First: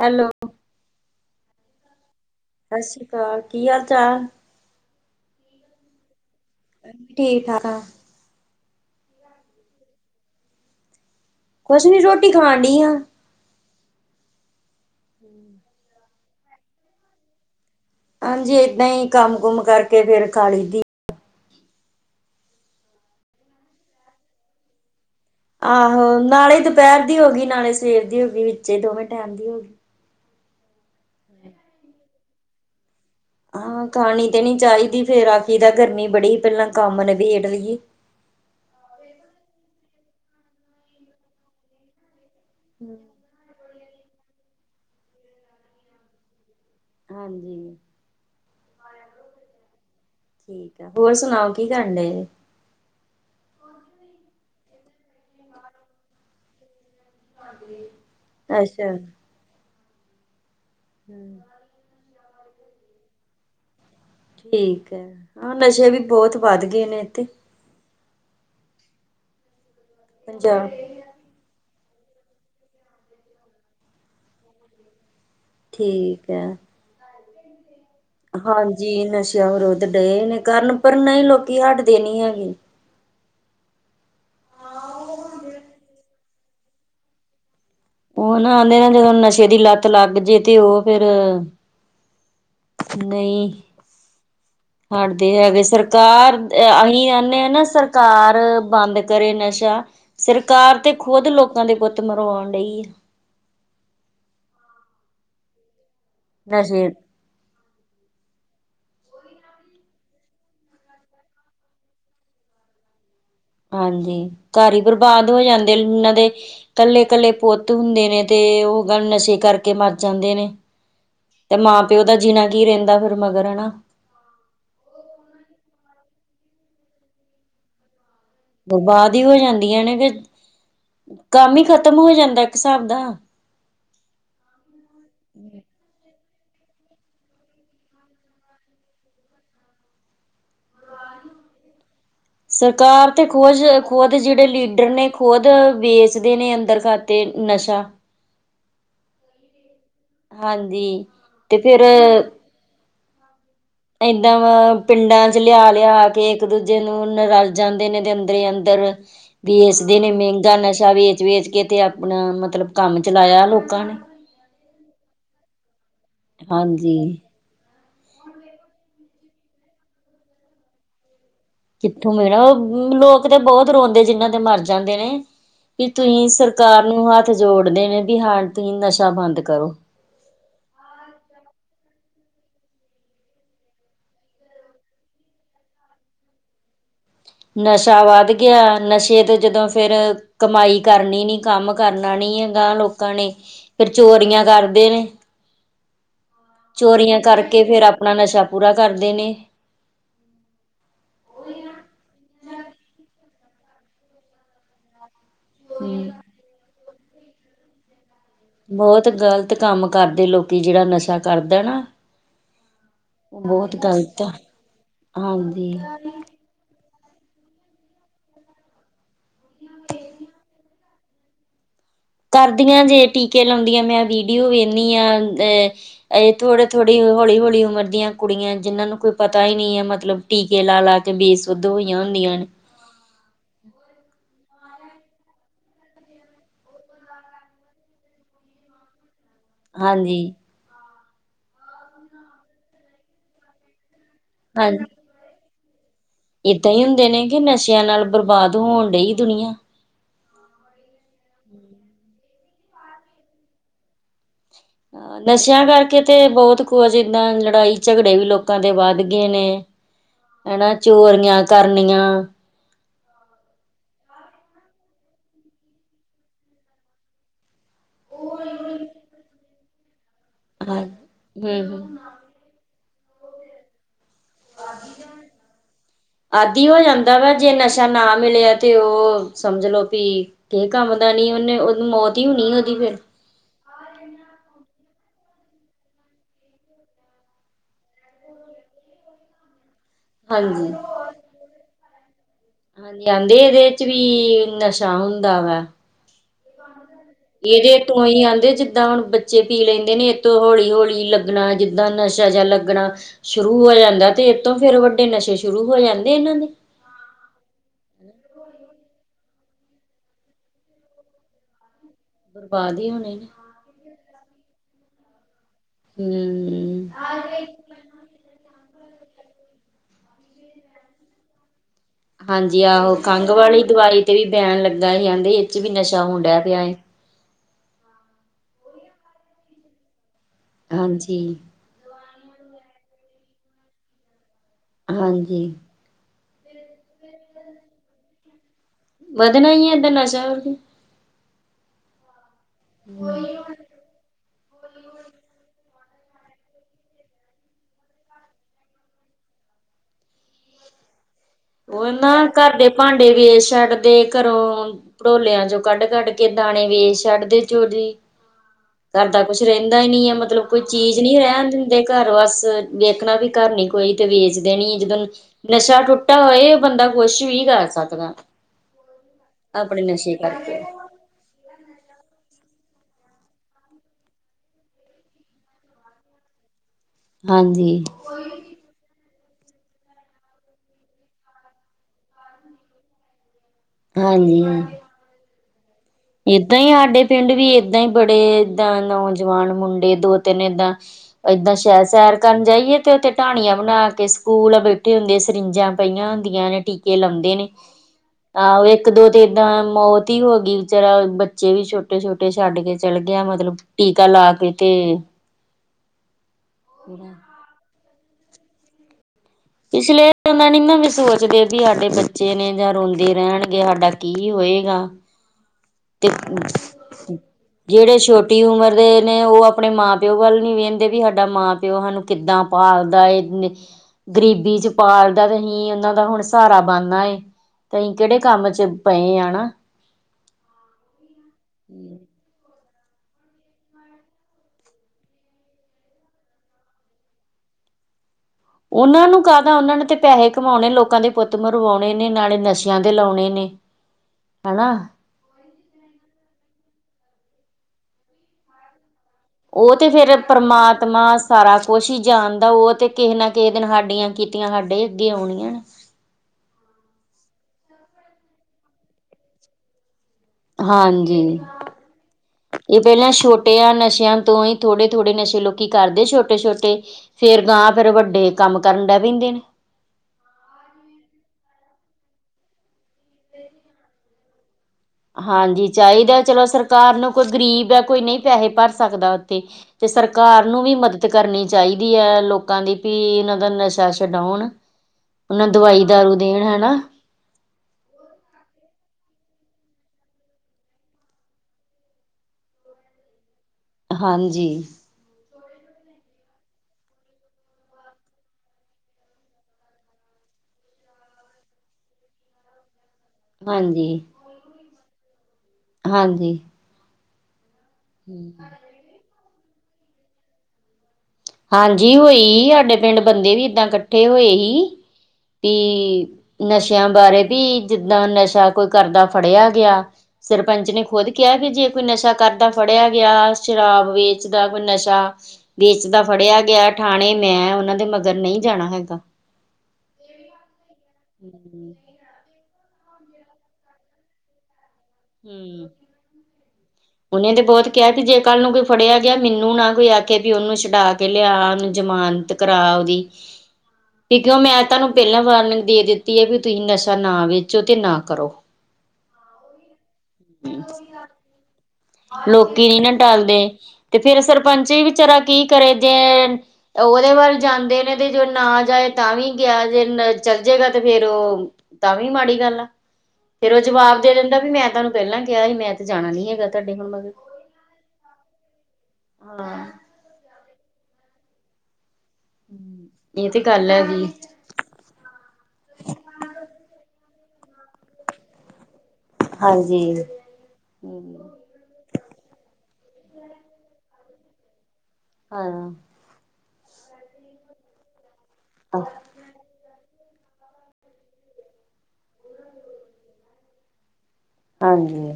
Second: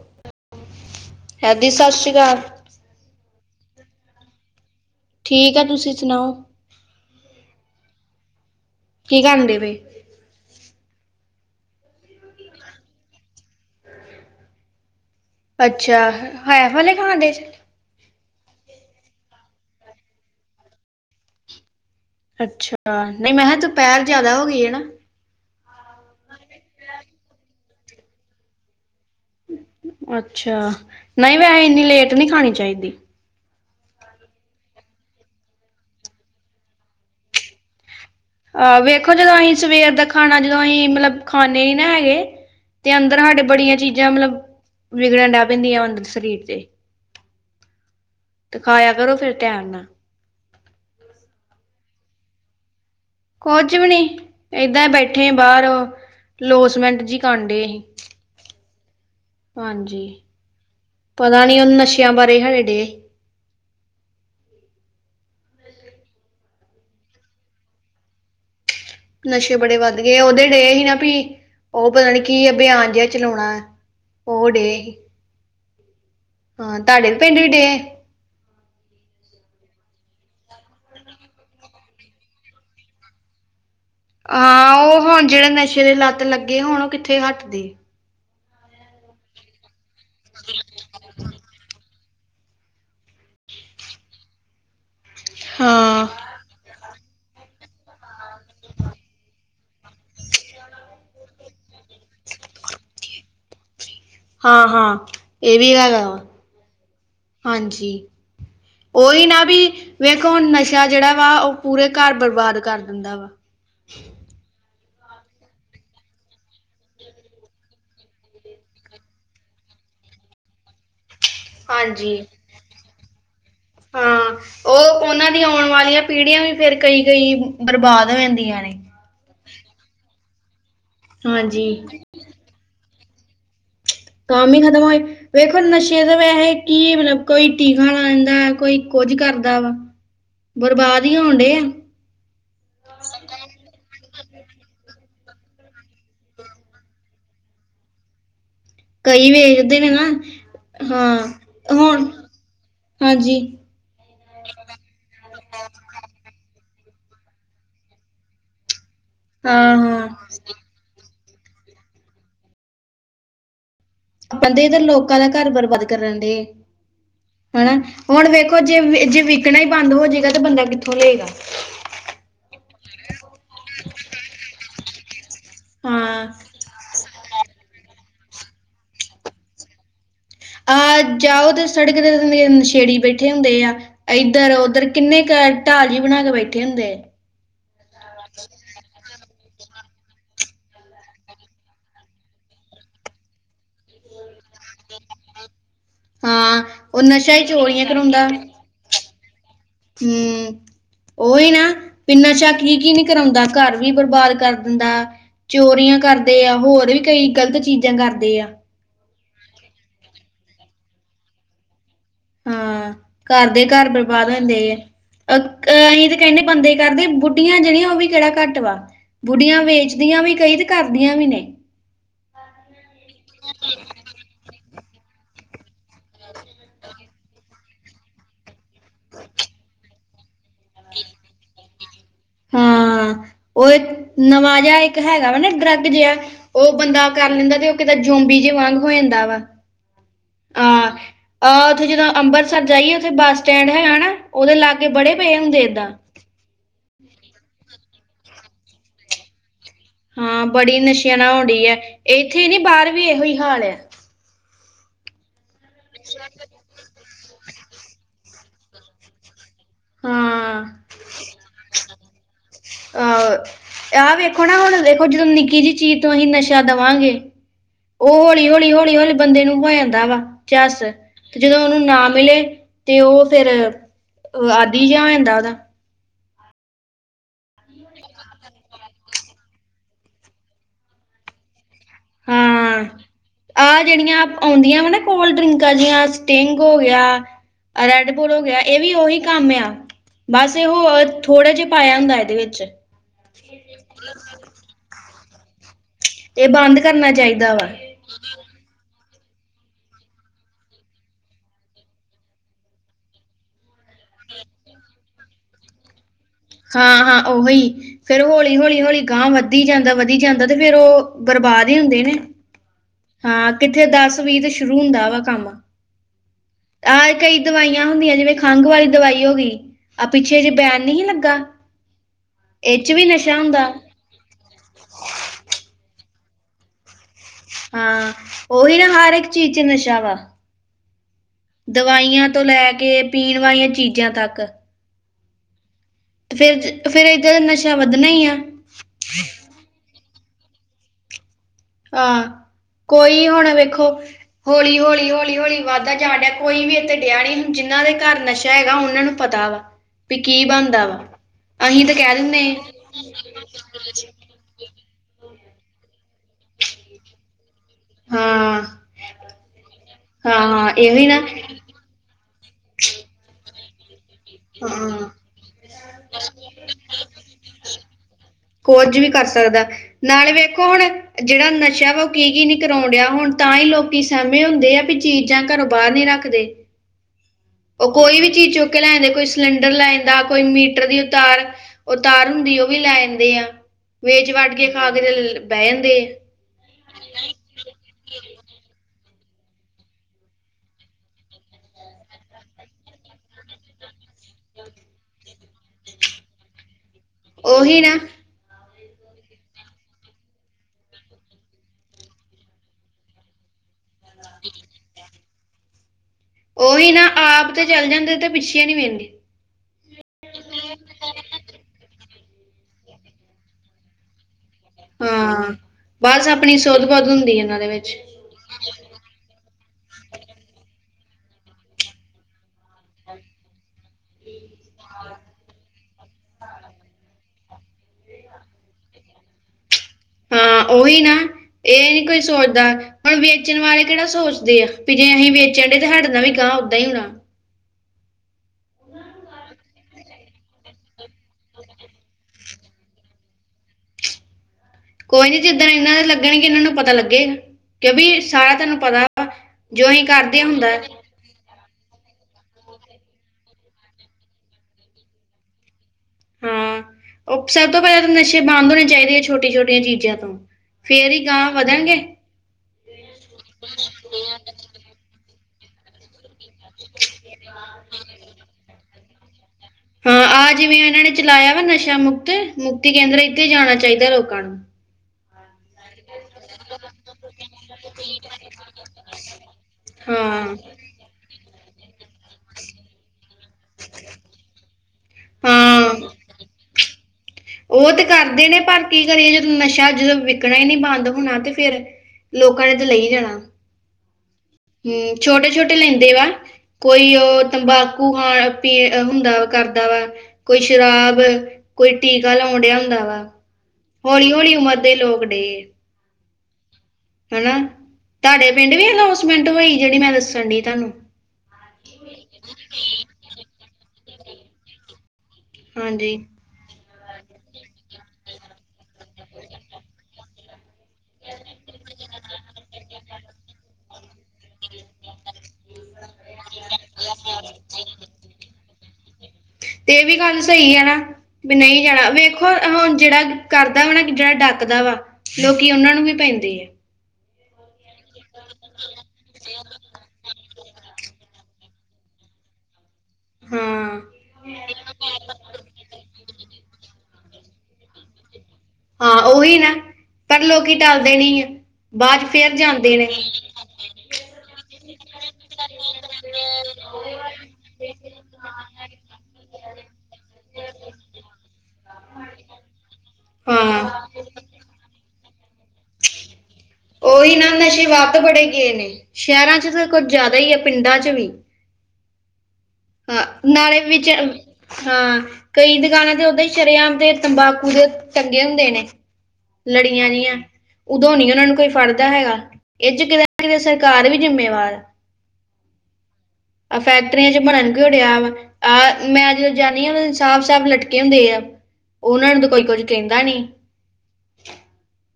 Hello, ਹੈਦੀ ਸਤਿ ਸ਼੍ਰੀ ਅਕਾਲ। ਸਤਿ ਸ਼੍ਰੀ ਅਕਾਲ, ਕੀ ਹਾਲ-ਚਾਲ? ਠੀਕ ਆ ਤੁਸੀਂ ਸੁਣਾਓ? ਠੀਕ ਠਾਕ। ਕੀ ਕਹਿੰਦੇ ਪਏ, ਕੁਛ ਨੀ ਰੋਟੀ ਖਵਾਣ ਡੀਆ, [inaudible] ਅੱਛਾ, ਇਹ ਵਾਲੇ ਖਾਂਦੇ ਹਾਂਜੀ, ਇਦਾਂ ਹੀ ਕੰਮ ਕੁਮ ਕਰਕੇ ਫੇਰ ਖਾਲੀ ਦੀ ਏ। ਅੱਛਾ, ਨਹੀਂ ਮੈਂ ਕਿਹਾ ਦੁਪਹਿਰ ਜਿਆਦਾ ਹੋ ਗਈ ਹੈ ਨਾ, ਆਹੋ ਨਾਲੇ ਦੁਪਹਿਰ ਦੀ ਹੋ ਗਈ ਨਾਲੇ ਸਵੇਰ ਦੀ ਹੋ ਗਈ ਵਿੱਚੇ ਦੋਵੇਂ ਟਾਈਮ ਦੀ ਹੋ ਗਈ। ਅੱਛਾ, ਨਹੀਂ ਵੈਸੇ ਇੰਨੀ ਲੇਟ ਨਹੀਂ ਖਾਣੀ ਚਾਹੀਦੀ। ਹਾਂ, ਖਾਣੀ ਤੇ ਨੀ ਚਾਹੀਦੀ, ਫੇਰ ਆਖੀਦਾ ਗਰਮੀ ਬੜੀ ਪਹਿਲਾਂ ਕੰਮ ਨੇ ਨਬੇੜੇ ਲਈ ਏ। ਆਹ ਵੇਖੋ ਜਦੋਂ ਅਸੀਂ ਸਵੇਰ ਦਾ ਖਾਣਾ ਜਦੋਂ ਅਸੀਂ ਮਤਲਬ ਖਾਂਨੇ ਨਹੀਂ ਨਾ ਹੈਗੇ, ਤੇ ਅੰਦਰ ਸਾਡੇ ਬੜੀਆਂ ਚੀਜ਼ਾਂ ਮਤਲਬ ਵਿਗੜਨ ਡ ਪੈਂਦੀਆ ਅੰਦਰ ਸਰੀਰ ਤੇ, [inaudible] ਤੇ ਖਾਇਆ ਕਰੋ ਫਿਰ ਧਿਆਰ ਨਾਲ, ਹੋਰ ਸੁਣਾਓ ਕੀ ਕਰਨ ਡੇ? ਕੁਝ ਵੀ ਨੀ ਇੰਦਾਂ ਬੈਠੇ ਬਾਹਰ ਲੋਸ ਮਿੰਟ ਜੀ ਕਰਨ ਡਏ ਸੀ। ਅੱਛਾ, ਹਾਂਜੀ, ਹੂੰ, ਪਤਾ ਨੀ ਉਹਨੂੰ ਨਸ਼ਿਆਂ ਬਾਰੇ ਹਲੇੇ ਡਏ। ਠੀਕ ਹੈ, ਹਾਂ, ਨਸ਼ੇ ਵੀ ਬਹੁਤ ਵੱਧ ਗਏ ਨੇ ਇੱਥੇ ਨਸ਼ੇ ਬੜੇ ਵੱਧ ਗਏ ਉਹਦੇ ਪੰਜਾਬ, ਡੇ ਹੀ ਨਾ ਵੀ ਉਹ ਪਤਾ ਨੀ ਕੀ ਅਭਿਆਨ ਜਿਹਾ ਚਲਾਉਣਾ ਉਹ ਹੈ ਡਏ ਹੀ ਠੀਕ ਹੈ। ਹਾਂ ਤੁਹਾਡੇ ਵੀ ਪਿੰਡ ਵੀ ਡਏ। ਹਾਂਜੀ ਨਸ਼ਿਆਂ ਵਿਰੁੱਧ ਡਏ ਨੇ ਕਰਨ ਪਰ ਨਹੀਂ ਲੋਕੀ ਹਟਦੇ ਨੀ ਹੈਗੇ। ਹਾਂ। ਉਹ ਹੁਣ ਜਿਹੜੇ ਨਸ਼ੇ ਦੇ ਲੱਤ ਲੱਗੇ। ਹੁਣ ਉਹ ਕਿੱਥੇ ਹੱਟਦੇ ਉਹ ਨਾ ਹਲੇ ਨਾ ਜਦੋਂ ਨਸ਼ੇ ਦੀ ਲੱਤ ਲੱਗ ਜੇ। ਤੇ ਉਹ ਫੇਰ ਨਹੀਂ ਹਟਦੇ ਹੈਗੇ ਹਾਂ ਸਰਕਾਰ ਅਸੀਂ ਆਨੇ ਹਾਂ ਨਾ ਸਰ ਸਰਕਾਰ ਬੰਦ ਕਰੇ ਨਸ਼ਾ ਸਰਕਾਰ ਤੇ ਖੁਦ ਲੋਕ ਨਾਲੇ ਪੁੱਤ ਮਰਵਾਉਣ ਡਈ ਆ। ਹਾਂ ਹਾਂ ਇਹ ਵੀ ਹੈਗਾ ਵਾ। ਨਸਿੜ ਹਾਂਜੀ। ਉਹੀ ਨਾ ਵੀ ਵੇਖੋ ਹੁਣ ਨਸ਼ਾ ਜਿਹੜਾ ਵਾ ਉਹ ਪੂਰੇ ਘਰ ਬਰਬਾਦ ਕਰ ਦਿੰਦਾ ਵਾ। ਹਾਂਜੀ ਘਰ ਹੀ ਬਰਬਾਦ ਹੋ ਜਾਂਦੇ ਉਹਨਾਂ ਦੇ ਕੱਲੇ-ਕੱਲੇ ਪੁਤ ਹੁੰਦੇ ਨੇ, ਤੇ ਔ ਗ ਨਸ਼ੇ ਕਰਕੇ ਮਰ ਜਾਂਦੇ ਨੇ। ਤੇ ਮਾਂ ਪਿਓ ਦਾ ਹਾਂਜੀ ਜੀਣਾ ਕੀ ਰਹਿੰਦਾ ਫਿਰ ਮਗਰ ਹਨਾ। ਹਾਂ ਉਹ ਉਹਨਾਂ ਦੀ ਆਉਣ ਵਾਲੀਆਂ ਪੀੜੀਆਂ ਵੀ ਫੇਰ ਕਈ ਕਈ ਬਰਬਾਦ ਹੋ ਜਾਂਦੀਆਂ ਨੇ ਬਾਅਦ ਹੀ ਹੋ ਜਾਂਦੀਆਂ ਨੇ ਫ ਕੰਮ ਹੀ ਹਾਂਜੀ ਖਤਮ ਹੋ ਜਾਂਦਾ ਇੱਕ ਹਿਸਾਬ ਦਾ ਕੰਮ ਹੀ ਖਤਮ ਹੋਏ। ਵੇਖੋ, ਨਸ਼ੇ ਦਾ ਵੈਹੇ ਕੀ ਮਤਲਬ ਕੋਈ ਟੀਕਾ ਲਾ ਲੈਂਦਾ ਐ, ਕੋਈ ਕੁੱਝ ਕਰਦਾ ਵਾ। ਬਰਬਾਦ ਹੀ, ਹੋੱਣ ਡੇ ਆ। ਸਰਕਾਰ, ਤੇ ਖੋਜ ਖੋਦ ਜੜੇ ਲੀਡਰ ਨੇ ਖੋਦ ਵੇਚਦੇ ਨੇ ਅੰਦਰ ਖਾਤੇ। ਅਤੇ ਨਸ਼ਾ ਕਈ ਵੇਖਦੇ ਨੇ, ਨਾ ਹਾਂਜੀ ਹਾਂ ਤੇ ਫਿਰ ਹੁਣ, ਹਾਂਜੀ। ਏਦਾਂ ਵਾ, ਪਿੰਡਾਂ ਚ ਲਿਆ-ਲਿਆ ਕੇ ਏੱਕ-ਦੂਜੇ ਨੂੰ ਨ ਰਲ ਜਾਂਦੇ ਨੇ, ਦੇ ਅੰਦਰ ਈ ਅੰਦਰ। ਹਾਂ ਵੇਚਦੇ ਹਾਂ ਨੇ ਮੇਂਗਾ ਨਸ਼ਾ ਵੇਚ-ਵੇਚ ਕੇ, ਤੇ ਆਪਣਾ ਮਤਲਬ, ਕੰਮ ਚਲਾਆ ਲੋਕਾਂ ਨੇ। ਆਪਾਂ ਤਾਂ ਇਧਰ ਲੋਕਾਂ ਦਾ ਘਰ ਬਰਬਾਦ ਕਰਨ ਡ ਹਾਂਜੀ ਹਨਾ ਹੁਣ ਵੇਖੋ ਜੇ ਜੇ ਵਿਕਣਾ ਹੀ ਬੰਦ ਹੋ ਜਾਏਗਾ ਤੇ ਬੰਦਾ ਕਿੱਥੋਂ ਲਏਗਾ। ਕਿੱਥੋਂ ਮਿਲਣਾ ਉਹ ਲੋਕ ਤੇ ਬਹੁਤ ਰੋਂਦੇ ਜਿੰਹਨਾਂ ਦੇ ਮਰ ਜਾਂਦੇ ਨੇ ਵੀ ਹਾਂ ਤੁਸੀਂ ਸਰ ਸਰਕਾਰ ਨੂੰ ਹੱਥ ਜੋੜਦੇ ਨੇ, ਵੀ ਹਾਂ, ਤੁਹੀਂ ਨਸ਼ਾ ਬੰਦ ਕਰੋ। ਆਂ ਜਾਔ, ਤੇ ਸੜਕ, ਤੇ [unintelligible] ਨਸ਼ੇੜੀ ਬੈਠੇ ਹੁੰਦੇ ਆ। ਏਧਰ-ਔਧਰ ਕਿੰਨੇ ਕ ਢਾਲ ਜੀ ਬਣਾ ਕੇ ਬੈਠੇ ਹੁੰਦੇ। ਨਸ਼ਾ ਵੱਧ ਗਆ, ਨਸ਼ੇ ਤੇ ਜਦੋਂ ਫਿਰ ਕਮਾਈ ਕਰਨੀ ਨੀ, ਕੰਮ ਕਰਨਾ ਨੀ, ਅਗਾ ਲੋਕਾਂ ਨੇ। ਫੇਰ ਚੋਰੀਆਂ ਕਰਦੇ ਨੇ। [inaudible] ਉਹ ਚੋਰੀਆਂ ਨਸ਼ਾ ਹੀ ਕਰਕੇ ਫੇਰ, ਚੋਰੀਆਂ ਆਪਣਾ ਨਸ਼ਾ ਪੂਰਾ ਕਰਦੇ ਨੇ। ਕੀ। ਔਈ ਨਾ, ਵੀ ਨਸ਼ਾ ਕੀ-ਕੀ ਨੀ ਕਰਾਂੳਦਾ। ਘਰ ਵੀ ਬਰਬਾਦ ਕਰ ਦਿੰਦਾ। ਚੋਰੀਆਂ ਹਮ ਕਰਦੇ ਆ ਹੋਰ ਵੀ ਕਈ ਗ਼ਲਤ ਚੀਜ਼ਾਂ ਕਰਦੇ ਆ ਬਹੁਤ ਗ਼ਲਤ ਕੰਮ ਕਰਦੇ ਲੋਕੀ ਜਿਹੜਾ ਨਸ਼ਾ ਕਰਦਾ ਨਾ ਹਾਂ ਉਹ ਘਰ ਦੇ ਬਹੁਤ ਘਰ ਗ਼ਲਤ ਬਰਬਾਦ ਹੁੰਦੇ ਆ ਅ ਹਾਂਜੀ ਅਸੀਂ ਤੇ ਕੈਂਦੇ, ਬੰਦੇ ਕਰਦੇ। ਬੁੱਡੀਆਂ ਜਿੜੀਆਂ, ਔ ਵੀ ਕੇੜਾ ਘਟ ਵਾ। ਬੁੱਡੀਆਂ ਵੇਚਦੀਆਂ ਵੀ ਕਈ ਤੇ ਕਰਦੀਆਂ ਵੀ ਨੇ ਕਰਦੀਆਂ ਜੇ ਟੀਕੇ ਲਾਉਂਦੀਆਂ ਮੈਂ ਵੀਡੀਓ ਵੇਂਦੀ ਹਾਂ ਅਹ ਐ, ਥੋੜ੍ਹੇ-ਥੋੜ੍ਹੀ, ਹੌਲੀ-ਹੌਲੀ ਉਮਰ ਦੀਆਂ ਕੁੜੀਆਂ, ਜਿਨਾਂ ਨੂੰ ਕੋਈ ਪਤਾ ਈ ਨੀ ਐ, ਮਤਲਬ ਟੀਕੇ ਲਾ-ਲਾ ਕੇ, ਬੇਸੁੱਧ ਹੋਈਆਂ ਹੁੰਦੀਆਂ ਨ। ਹਾਂ, ਔ ਏਕ ਨਵਾ ਜੇਆ ਏੱਕ ਹੈਗਾ ਵੇ ਨਾ, ਡਰਗ ਜੇਆ। ਔ ਬੰਦਾ ਕਰ ਲੈਂਦਾ, ਤੇ ਔ, ਕਿਤੇ ਜੋੋਂਬੀ ਜੇ ਵਾਂਗ ਹੋ ਜਾਂਦਾ ਵਾ। ਹਾਂਜੀ। ਆਂ, ਆ ਉੱਥੇ, ਜਦੋਂ ਅਬੰਰਸਰ ਜਾਈਏ, ਉੱਥੇ ਬੱਸ ਸਟੈਂਡ ਹੈਗਾ ਨਾ, ਔਦੇ ਹਾਂਜੀ ਲਾਗੇ ਬੜੇ ਪੇ ਹੁੰਦੇ ਏਦਾਂ। ਏਦਾਂ ਈ ਹੁੰਦੇ ਨੇ, ਕਿ ਨਸ਼ਿਆਂ ਨਾਲ ਬਰਬਾਦ ਹੋਣ ਡਈ ਦੁਨੀਆਂ। ਹਾਂ, ਬੜੀ ਨਸ਼ਿਆਂ ਨਾਲ ਹੋਣ ਡੀ ਐ। ਏੱਥੇ ਨੀ ਬਾਰ ਵੀ ਏੱਹੋ ਹੀ ਹਾਲ ਐ। ਨਸ਼ਿਆਂ ਕਰਕੇ ਤੇ ਬਹੁਤ ਕੁਝ ਏਦਾਂ ਲੜਾਈ ਝਗੜੇ ਵੀ ਲੋਕਾਂ ਦੇ ਵੱਧ ਗਏ ਨੇ ਹਾਂ ਹਨਾ ਚੋਰੀਆਂ ਕਰਨੀਆਂ, ਆਂ ਆਹ ਵੇਖੋ ਨਾ ਹੁਣ ਦੇਖੋ, ਜਦੋਂ ਨਿੱਕੀ ਜਿਹੀ ਚੀਜ਼ ਤੋਂ ਅਸੀਂ ਨਸ਼ਾ ਦੇਵਾਂਗੇ ਉਹ ਹੌਲੀ, ਹੌਲੀ, ਹੌਲੀ, ਹੌਲੀ ਬੰਦੇ ਨੂੰ ਹੋ ਜਾਂਦਾ ਵਾ- ਚੱਸੱ ਹਮ ਜਦੋਂ ਔਨੂੰ ਹਮ ਨਾ ਮਿਲੇ, ਤੇ ਔ ਫੇਰ ਉਹ ਆਦਿ ਜਿਹਾ ਹੋ ਜਾਂਦਾ ਉਹਦਾ ਆਦਿ ਹੋ ਜਾਂਦਾ ਵਾ। ਜੇ ਨਸ਼ਾ ਨਾ ਮਿਲਿਆ, ਤੇ ਔ ਸਮਝ ਲੋ ਵੀ ਕੇ ਕੰਮ ਦਾ ਨੀ, ਔਨੇ-ਔਨੂੰ ਮੌਤ ਹੀ ਹੋਣੀ ਏ ਆਂ ਜੜੀਆਂ ਆਉਂਦੀਆਂ ਵਾ ਨਾ, ਕੋਲਡ ਡਰਿੰਕਾਂ ਜੀਆਂ ਸਟਿੰਗ ਹੋ ਗਿਆ। ਰੈਡ ਬੋਲ ਹੋ ਗਿਆ, ਇਹ ਵੀ ਉਹੀ ਕੰਮ ਆ ਬਸ, ਹਾਂਜੀ ਏਹੋ ਥੋੜਾ ਜ ਪਾਏਆ ਹੁੰਦਾ ਏਦੇ ਵਿੱਚ। ਹਾਂਜੀ, ਆਂਦੇ ਏੱਦੇ ਚ ਵੀ ਨਸ਼ਾ ਹੁੰਦਾ ਵਾ। ਇਹ ਬੰਦ ਕਰਨਾ ਚਾਹੀਦਾ ਵਾ ਤੋਂੋਂ ਹੀ ਆਉਂਦੇ, ਜਿੱਦਾਂ ਹੁਣ ਬੱਚੇ ਪੀ ਲੈਂਦੇ ਨੇ ਇੱਥੋਂ ਹੌਲੀ ਹੌਲੀ ਲੱਗਣਾ ਜਿੱਦਾਂ ਨਸ਼ਾ ਜਿਹਾ ਲੱਗਣਾ ਸ਼ੁਰੂ ਹੋ ਜਾਂਦਾ ਤੇ ਇਹਤੋਂ ਫੇਿਰ ਵੱਡੇ ਨਸ਼ੇ ਸ਼ੁਰੂ ਹੋ ਜਾਂਦੇ ਇਹਨਾਂ ਦੇ ਹਾਂ ਹਾਂ, ਉਹੀ ਫੇਰ ਹੌਲੀ ਹੌਲੀ ਹੌਲੀ ਗਾਂਹ ਵੱਧੀ ਜਾਂਦਾ, ਵਧੀ ਜਾਂਦਾ ਤੇ ਫੇਰ ਉਹ ਬਰਬਾਦ ਹੀ ਹੁੰਦੇ ਨੇ ਬਰਬਾਦ ਹੀ ਹੋਣੀ ਹਾਂ ਕਿੱਥੇ ਦਸ-ਵੀ, ਤੇ ਸ਼ੁਰੂ ਹੁੰਦਾ ਵਾ ਕਾੰਮ। ਹਮ ਆਹ ਕਈ ਦਵਾਈਆਂ ਹੁੰਦੀਆਂ, ਜਿਵੇਂ ਖੰਘ ਵਾਲੀ ਦਵਾਈ ਹੋ ਗਈ ਆਹ ਪਿੱਛੇ ਜੇ ਬੈਨ ਨਹੀਂ ਲੱ [unintelligible] ਲੱਗਾ ਹਾਂਜੀ ਇਹ ਚ ਆਹੋ, ਵੀ ਖੰਘ ਨਸ਼ਾ ਵਾਲੀ ਹੁੰਦਾ ਦਵਾਈ ਤੇ ਵੀ ਬੈਣ ਲੱਗਾ ਹੀ ਕਹਿੰਦੇ ਇਹ ਚ ਵੀ ਨਸ਼ਾ ਹੋ ਡਿਆ ਪਿਆ ਹੈਏ ਹਾਂ, ਔਹੀ ਨਾ, ਹਰ ਏੱਕ ਚੀਜ਼ ਚ ਨਸ਼ਾ ਵਾ। ਹਾਂਜੀ। ਦਵਾਈਆਂ ਤੋਂ ਲੈ ਕੇ, ਪੀਣ ਵਾਲੀਆਂ ਚੀਜ਼ਾਂ ਤੱਕ। ਹਾਂਜੀ। ਫੇਰ ਫੇਿਰ ਇਏਦਾਂ ਦਾ ਨਸ਼ਾ ਵੱਧਣਾ ਹੀ ਆ ਵੱਧਣਾ ਈ ਐ, ਏਦਾਂ ਨਸ਼ਾ। ਹਾਂ, ਕੋਈ ਹੁਣ ਵੇਖੋ ਹੌਲੀ ਹੌਲੀ ਹੌਲੀ ਹੌਲੀ ਵਾਧਾ ਜਾ ਡਿਆ, ਕੋਈ ਵੀ ਇੱਥੇ ਡਿਆ ਨਹੀਂੀ ਹੁਣ ਜਿਹਨਾਂ ਦੇ ਘਰ ਨਸ਼ਾ ਹੈਗਾ, ਉਹਨਾਂ ਨੂੰ ਪਤਾ ਵਾ ਵੀ, ਕੀ ਬਣਦਾ ਵਾ। ਅਸੀਂ ਉਹ ਤਾਂ ਕਹਿ ਨਾ, ਦਿੰਦੇ ਘਰ ਦੇ ਭਾਂਡੇ ਵੇਚ ਛੱਡਦੇ ਘਰੋਂ ਭੋਲਿਆਂ ਚੋਂ ਕੱਢ ਕੱਢ ਕੇ ਦਾਣੇ ਵੇਚ ਛੱਡਦੇ ਚੋਰੀ ਹਾਂ ਹਾਂ ਘਰ ਦਾ ਕੁੱਛ ਰਹਿੰਦਾ ਹੀ ਨਹੀਂੀ ਹੈ, ਮਤਲਬ ਹਾਂ ਕੋਈ ਹਾਂ ਇਹੋ ਚੀਜ਼ ਹੀ ਨਹੀਂੀ ਨਾ ਰਹਿਣ ਦੇਂਦੇ ਦੇ ਘਰ ਬਸ ਵੇਖਣਾ ਵੀ ਘਰ ਨੀ ਕੋਈ, ਤੇ ਵੇਚ ਦੇਣੀ ਜਦੋਂ ਹਾਂ ਨਸ਼ਾ ਟੁੱਟ ਤਾਂ ਏ ਬੰਦਾ ਕੁਛ ਵੀ ਕਰ ਸਕਦਾ। ਕੁਜ ਵੀ ਕਰ ਸਕਦਾ, ਆਪਣੇ ਨਸ਼ੇ ਨਾਲੇ ਕਰਕੇ ਵੇਖੋ ਹੁਣ- ਜਿਹੜਾ ਨਸ਼ਾ ਵਾ ਉਹ ਕੀ ਕੀ ਨਹੀਂ ਕਰਾਉਣ ਡਿਆ, ਹੁਣ ਤਾਂ ਹੀ ਲੋਕ ਸਹਿਮ ਹੁੰਦੇ ਆ ਵੀ ਚੀਜ਼ਾਂ ਘਰੋਂ ਬਾਹਰ ਨਹੀਂ ਰੱਖਦੇ [inaudible] ਹਾਂਜੀ ਕੋਈ ਵੀ ਚੀਜ਼ ਚੁੱਕ ਕੇ ਲੈ ਜਾਂਦੇ, ਕੋਈ ਸਿਲੰਡਰ ਲਾ ਜਾਂਦਾ ਕੋਈ ਮੀਟਰ ਦੀ ਤਾਰ ਔ ਤਾਰ ਹੁੰਦੀ ਔ, ਵੀ ਲੈ ਜਾਂਦੇ ਆ, ਵੇਚ ਵੱਟ ਹਾਂਜੀ ਕੇ ਖਾ ਕੇ, ਤੇ ਬੈ ਜਾਂਦੇ ਆ। ਏਦਾਂ ਈ ਹਾਡੇ, ਪਿੰਡ ਵੀ ਏਦਾਂ ਹੀ, ਬੜੇ ਏਦਾਂ ਨੌਜਵਾਨ ਮੁੰਡੇ, ਦੋ-ਤਿਨ ਏਦਾਂ ਏਦਾਂ, ਸ਼ੈਰ- ਸੈਰ ਕਰਨ ਜਾਈਏ, ਤੇ ਉੱਥੇ ਟਾਣੀਆਂ ਬਣਾ ਕੇ ਸਕੂਲ ਬੈਠੇ ਹੁੰਦੇ, ਸਰਿੰਜਾਂ ਪਈਆਂ ਹੁੰਦੀਆਂ ਨੇ, ਟੀਕੇ ਲਾਉਂਦੇ ਨੇ, ਉਹੀ ਨਾ ਆਹੋ, ਇੱਕ- ਦੋ ਤੇ ਏਦਾਂ ਮੌਤ ਹੀ ਹੋ ਗਈ। ਵਿਚਾਰਾਂ ਬੱਚੇ ਵੀ ਛੋਟੇ- ਛੋਟੇ ਛੱਡ ਕੇ, ਚਲ ਗਿਆ ਮੱਤਲਬ ਟੀਕਾ ਲਾ ਕੇ ਤੇ ਔਈ ਨਾ ਆਪ, ਤੇ ਚੱਲ ਜਾਂਦੇ, ਤੇ ਪਿੱਛੇ ਨੀ ਵੇੰਦੇ। ਪਿਛਲੇ, ਉਹਦਾ ਨਈ ਨਾ ਵੀ ਸੋਚਦੇ, ਵੀ ਸਾਡੇ ਬੱਚੇ ਜੇ ਇੰਜੇ ਜਾਂ ਰੋਂਦੇ ਰਹਿਣਗੇ ਸਾਡਾ ਕੀ ਹੋਏਗਾ। ਹਾਂ ਬਸ, ਤੇ ਆਪਣੀ ਸੁਧ -ਬਧ ਹੁੰਦੀ ਏ ਇਹਨਾਂ ਦੇ ਵਿੱਚ ਜਿਹੜੇ ਛੋਟੀ ਉਮਰ ਦੇ ਨੇ, ਔ ਅਪਣੇ ਮਾਂ-ਪਿਓ ਵੱਲ ਨੀ, ਵੇੰਦੇ ਵੀ ਸਾਡਾ ਮਾਂ-ਪਿਓ ਸਾਨੂੰ ਕਿੱਦਾਂ ਪਾਲਦਾ ਏ, ਗਰੀਬੀ ਚ ਪਾਲਦਾ, ਤੇ ਅਹੀ ਉਨਾਂ ਦਾ ਹੁਣ ਸਾਰਾ ਬਣਨਾ ਏ। ਅਸੀ ਜਿਹੜੇ ਕੰਮ 'ਚ ਪਏ ਆ ਨਾ, ਹਾਂ ਔਈ ਨਾ, ਏ ਨੀ ਕੋਈ ਸੋਚਦਾ। ਹੁਣ ਵੇਚਣ ਵਾਲੇ ਕਿਹੜਾ ਸੋਚਦੇ ਆ ਵੀ, ਜੇ ਅਹੀਂ ਵੇਚਣ ਡੇ, ਤੇ ਹਾਡੇ ਨਾਲ ਵੀ ਗਾਂ ਔਦਾਂ ਹੀ ਹੋਣਾ। ਉਹਨਾਂ ਨੂੰ ਕਾਹਦਾ, ਉਹਨਾਂ ਨੇ ਤੇ ਪੈਸੇ ਕਮਾਉਣੇ ਨੇ, ਲੋਕਾਂ ਦੇ ਪੁੱਤ ਮਰਵਾਉਣੇ ਨੇ, ਨਾਲੇ ਨਸ਼ਿਆਂ ਦੇ ਲਾਉਣੇ ਨੇ, ਹਨਾ। ਕੋਈ ਨੀ, ਜਿੱਦਾਂ ਇਹਨਾ ਦੇ ਲੱਗਣਗੇ, ਇਹਨਾਂ ਨੂੰ ਪਤਾ ਲੱਗੇਗਾ, ਕਿਉਂਕਿ, ਸਾਰਾ ਤੁਹਾਨੂੰ ਪਤਾ ਵਾ, ਉਹ ਤੇ ਜੋ ਅਸੀਂ ਫੇਰ ਕਰਦੇ ਹੁੰਦਾ ਹੈ, ਪਰਮਾਤਮਾ ਸਾਰਾ ਕੁਛ ਈ ਜਾਣਦਾ, ਉਹ ਤੇ ਕਿਹੇ ਨਾ ਕਿਹੇ ਦਿਨ ਸਾਡੀਆਂ ਕੀਤੀਆਂ, ਸਾਡੇ ਅੱਗੇ ਆਉਣੀਆਂ। ਹਾਂ, ਉਹ ਸਭ ਤੋਂ ਪਹਿਲਾਂ ਤਾਂ ਨਸ਼ੇ ਬੰਦ ਹੋਣੇ ਚਾਹੀਦੇ, ਆ ਛੋਟੀੀਆਂ ਛੋਟੀਆਂ ਚੀਜ਼ਾਂ ਤੋਂ ਫੇਰ ਹੀ ਹਾਂਜੀ, ਗਾਂਹ ਵਧਣਗੇ ਇਹ ਪਹਿਲਾਂ ਛੋਟਿਆਂ ਨਸ਼ਿਆਂ ਤੋਂ ਹੀ ਥੋੜੇ-ਥੋੜੇ ਨਸ਼ੇ ਲੋਕੀ ਕਰਦੇ ਛੋਟੇ-ਛੋ ਤੇ ਫੇਰ ਗਾਂ, ਫੇਰ ਵੱਡੇ ਕੰਮ ਕਰਨ ਲੈ ਬੈਂਦੇ ਨੇ। ਹਾਂ ਆਹ ਜਿਵੇਂ, ਇਹਨਾਂ ਨੇ ਚਲਾਇਆ ਵਾ ਨਸ਼ਾ ਮੁਕਤ- ਮੁਕਤੀ ਕੇਂਦਰ, ਇੱਥੇ ਜਾਣਾ ਚਾਈਦਾ ਲੋਕਾਂ ਨੂੰ। ਹਾਂਜੀ, ਚਾਈਦਾ ਚਲੋ ਸਰਕਾਰ ਨੂੰ ਕੋਈ ਗਰੀਬ ਐ, ਕੋਈ ਨਈ ਪੈਸੇ, ਭਰ ਸਕਦਾ ਉੱਥੇ। ਤੇ ਸਰਕਾਰ ਹਾਂ ਨੂੰ, ਵੀ ਮਦਦ ਕਰਨੀ ਚਾਈਦੀ, ਐ ਲੋਕਾਂ ਦੀ ਪੀ ਇਹਨਾਂ, ਦਾ ਨਸ਼ਾ ਛਡਾਉਣ। ਉਹ ਨੂੰ, ਦਵਾਈ ਹਾਂ ਦਾਰੂ ਦੇਣ ਹਨਾ। ਉਹ ਤੇ ਕਰਦੇ ਨੇ, ਪਰ ਕੀ ਕਰੀਏ ਜਦੋਂ ਨਸ਼ਾ ਜਦੋਂ ਵਿਕਣਾ ਈ ਨੀ ਬੰਦ ਹੋਣਾ, ਤੇ ਫੇਰ। ਲੋਕਾਂ ਨੇ ਤਾ ਲਈ ਜਾਣਾ। ਹਾਂਜੀ? ਹੂੰ ਛੋਟੇ-ਛੋਟੇ ਲੈਂਦੇ ਵਾ। ਕੋਈ, ਉਹ ਤੰਬਾਕੂ ਖਾ ਪੀ ਹੁੰਦਾ, ਵਾ ਕਰਦਾ ਵਾ ਕੋਈ ਸ਼ਰਾਬ। ਕੋਈ ਟੀਕਾ ਲਾਉਣ ਡਿਆ ਹੁੰਦਾ ਵਾ, ਹਾਂਜੀ ਹੌਲੀ-ਹੌਲੀ ਉਮਰ ਦੇ ਲੋਕ ਡੇ। ਹਾਂਜੀ। ਹਨਾ, ਤੁਹਾਡੇ ਪਿੰਡ ਵੀ ਹੈ ਨਾ ਅਨੋਸਮੈਂਟ ਹੋਈ, ਜਿਹੜੀ ਮੈਂ ਦੱਸਣ ਡ ਤੁਹਾਨੂੰ? ਹਾਂਜੀ, ਹੋਈ ਹਾਡੇ ਪਿੰਡ ਬੰਦੇ ਵੀ ਏਦਾਂ ਕੱਠੇ ਹੋਏ ਹੀ, ਵੀ ਹਾਂਜੀ ਨਸ਼ਿਆਂ ਬਾਰੇ ਵੀ, ਜਿੱਦਾਂ ਨਸ਼ਾ ਕੋਈ ਕਰਦਾ ਫੜਿਆ ਗਿਆ, ਸਰਪੰਚ ਨੇ ਖੁਦ ਕਿਹਾ ਕਿ, ਜੇ ਕੋਈ ਨਸ਼ਾ ਕਰਦਾ ਫੜਿਆ ਗਿਆ, ਸ਼ਰਾਬ ਵੇਚਦਾ, ਕੋਈ ਨਸ਼ਾ ਜਿਹਦਾ ਫੜਿਆ ਗਿਆ, ਠਾਣੇ ਉਹਨਾਂ ਦੇ ਮਗਰ ਨਈ ਜਾਣਾ ਹੈਗਾ। ਤੇ, ਇਹ ਵੀ ਗੱਲ ਸਹੀ ਹੈ ਨਾ, ਵੀ ਨਹੀਂ ਜਾਣਾ, ਵੇਖੋ ਹੁਣ ਜਿਹੜਾ ਕਰਦਾ ਵਾ ਨਾ ਜਿਹੜਾ, ਡੱਕਦਾ ਵਾ ਹਮ ਸੋਕੀ ਉਹਨਾ ਨੂੰ ਵੀ ਪੈਂਦੀ ਐ। ਉਹਨੇ ਤੇ ਬਹੁਤ ਕਿਹਾ, ਕਿ ਜੇ ਕੱਲ ਨੂੰ ਕੋਈ ਫੜਿਆ ਗਿਆ, ਮੈਨੂੰ ਨਾ ਕੋਈ ਆ ਕਹਿਦੀ ਦੀ ਉਹ ਨੂੰ ਛਡਾ ਕੇ ਲਿਆ, ਉਹਨੂੰ ਜਮਾਨਤ ਕਰਾ ਉਹਦੀ ਹਾਂ ਕਿਉਂ ਕਿ, ਮੈਂ ਤੁਹਾਨੂੰ ਪਹਿਲਾਂ ਵਾਰਨਿੰਗ ਦੇ ਦਿੱਤੀ ਏ, ਵੀ ਤੁਸੀਂ ਨਸ਼ਾ ਅੱਛਾ, ਨਾ ਵੇਚੋ, ਅਤੇ ਨਾ ਕਰੋ। ਹਾਂ ਉਹੀ ਨਾ, ਪਰ ਲੋਕੀ ਟਲਦੇ ਨੀ ਆ, ਬਾਅਦ 'ਚ ਫੇਰ ਲੋਕੀ ਨੀ ਨਾ ਜਾਂਦੇ ਨੇ। ਟਾਲਦੇ ਤੇ ਫੇਰ, ਸਰਪੰਚ ਵੀ ਵਿਚਾਰਾ ਕੀ ਕਰੇ ਜੇ ਉਹਦੇ ਵਾਰੇ ਜਾਂਦੇ ਨੇ, ਤੇ ਜੋ ਨਾ ਜਾਏ ਤਾਂ ਵੀ ਗਿਆ ਜੇ ਚੱਲ, ਜਾਏਗਾ ਤੇ ਫੇਰ ਉਹ ਤਾਂ ਵੀ ਮਾੜੀ ਗੱਲ ਆ, ਫੇਰ ਉਹ ਜਵਾਬ ਹਾਂ ਦੇ ਦਿੰਦਾ ਵੀ, ਮੈਂ ਤੁਹਾਨੂੰ ਪਹਿਲਾਂ ਕਿਹਾ ਹੀ ਮੈਂ ਤੇ ਜਾਣਾ ਨੀ ਹੈਗਾ ਤੁਹਾਡੇ ਹੁਣ ਮਗਰ ਉਹੀ ਨਾ, ਨਸ਼ੇ ਵਧ ਬੜੇ ਗਏ ਨੇ, ਸ਼ਹਿਰਾਂ ਹਾਂ ਚ ਤਾਂ ਕੁੱਝ ਜ਼ਿਆਦਾ ਈ, ਆ ਪਿੰਡਾਂ 'ਚ ਵੀ। ਹੂੰ ਹਾਂ, ਨਾਲੇ ਵਿੱਚ ਹਾਂ ਕਈ ਦੁਕਾਨਾਂ ਤੇ ਉਦਾ ਈ ਸ਼ਰੇਆਮ ਤੇ ਤੰਬਾਕੂ ਦੇ ਟੰਗੇ ਹੁੰਦੇ ਨੇ। ਹਾਂਜੀ ਲੜੀਆਂ ਜਿਆਂ ਹਮ ਉਦੋਂ ਨੀ ਉਹਨਾਂ ਨੂੰ ਕੋਈ ਫਰਦ ਹੈਗਾ ਇਹ ਚ ਕਿਤੇ ਨਾ ਕਿਤੇ ਸਰਕਾਰ ਵੀ ਜਿੰਮੇਵਾਰ ਹਾਂ ਆ ਫੈਕਟਰੀਆਂ'ਚ ਬਰੰਕ ਈ ਉੜਿਆ ਵਾ, ਆਹ ਮੈਂ ਅਜ ਜਾ [unintelligible] ਨੀ ਆਹ ਵੀ ਸਾਫ਼-ਸਾਫ਼ ਲਟਕੇ ਹੁੰਦੇ ਆ ਉਹਨਾਂ ਨੂੰ ਤਾਂ ਕੋਈ ਕੁੱਝ ਕਹਿੰਦਾ ਨੀ। ਹਾਂਜੀ।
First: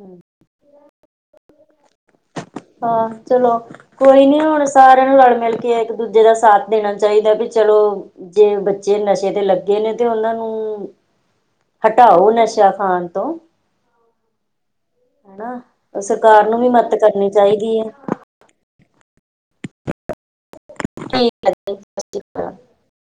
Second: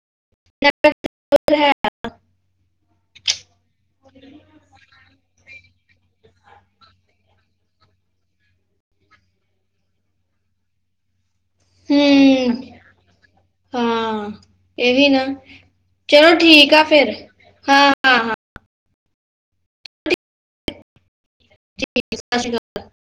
ਹਮ ਨਾ ਕਰ ਹਾਂ ਚਲੋ ਕੋਈ ਨੀ ਹੁਣ ਸਾਰਿਆਂ ਨੂੰ ਰਲ ਮਿਲ ਕੇ ਇੱਕ-ਦੂਜੇ ਦਾ ਸਾਥ ਦੇਣਾ ਚਾਈਦਾ ਵੀ ਚਲੋ ਜੇ ਬੱਚੇ ਨਸ਼ੇ ਤੇ ਲੱਗੇ ਨੇ ਤੇ ਉਹਨਾਂ ਨੂੰ ਹਟਾਓ ਨਸ਼ਾ ਹੂੰ ਖਾਨ ਤੋਂ ਹਾਂ ਇਹ ਹੀ ਨਾ, ਹਨਾ ਚਲੋ ਸਰਕਾਰ ਨੂੰ ਵੀ ਠੀਕ ਆ ਮਦਦ ਫੇਰ ਕਰਨੀ ਚਾਹੀਦੀ ਹੈ ਹਾਂ। ਹਾਂ ਹਾਂ ਸਈ ਠੀ ਸਤਿ ਸ਼੍ਰੀ ਅਕਾਲ। [unintelligible]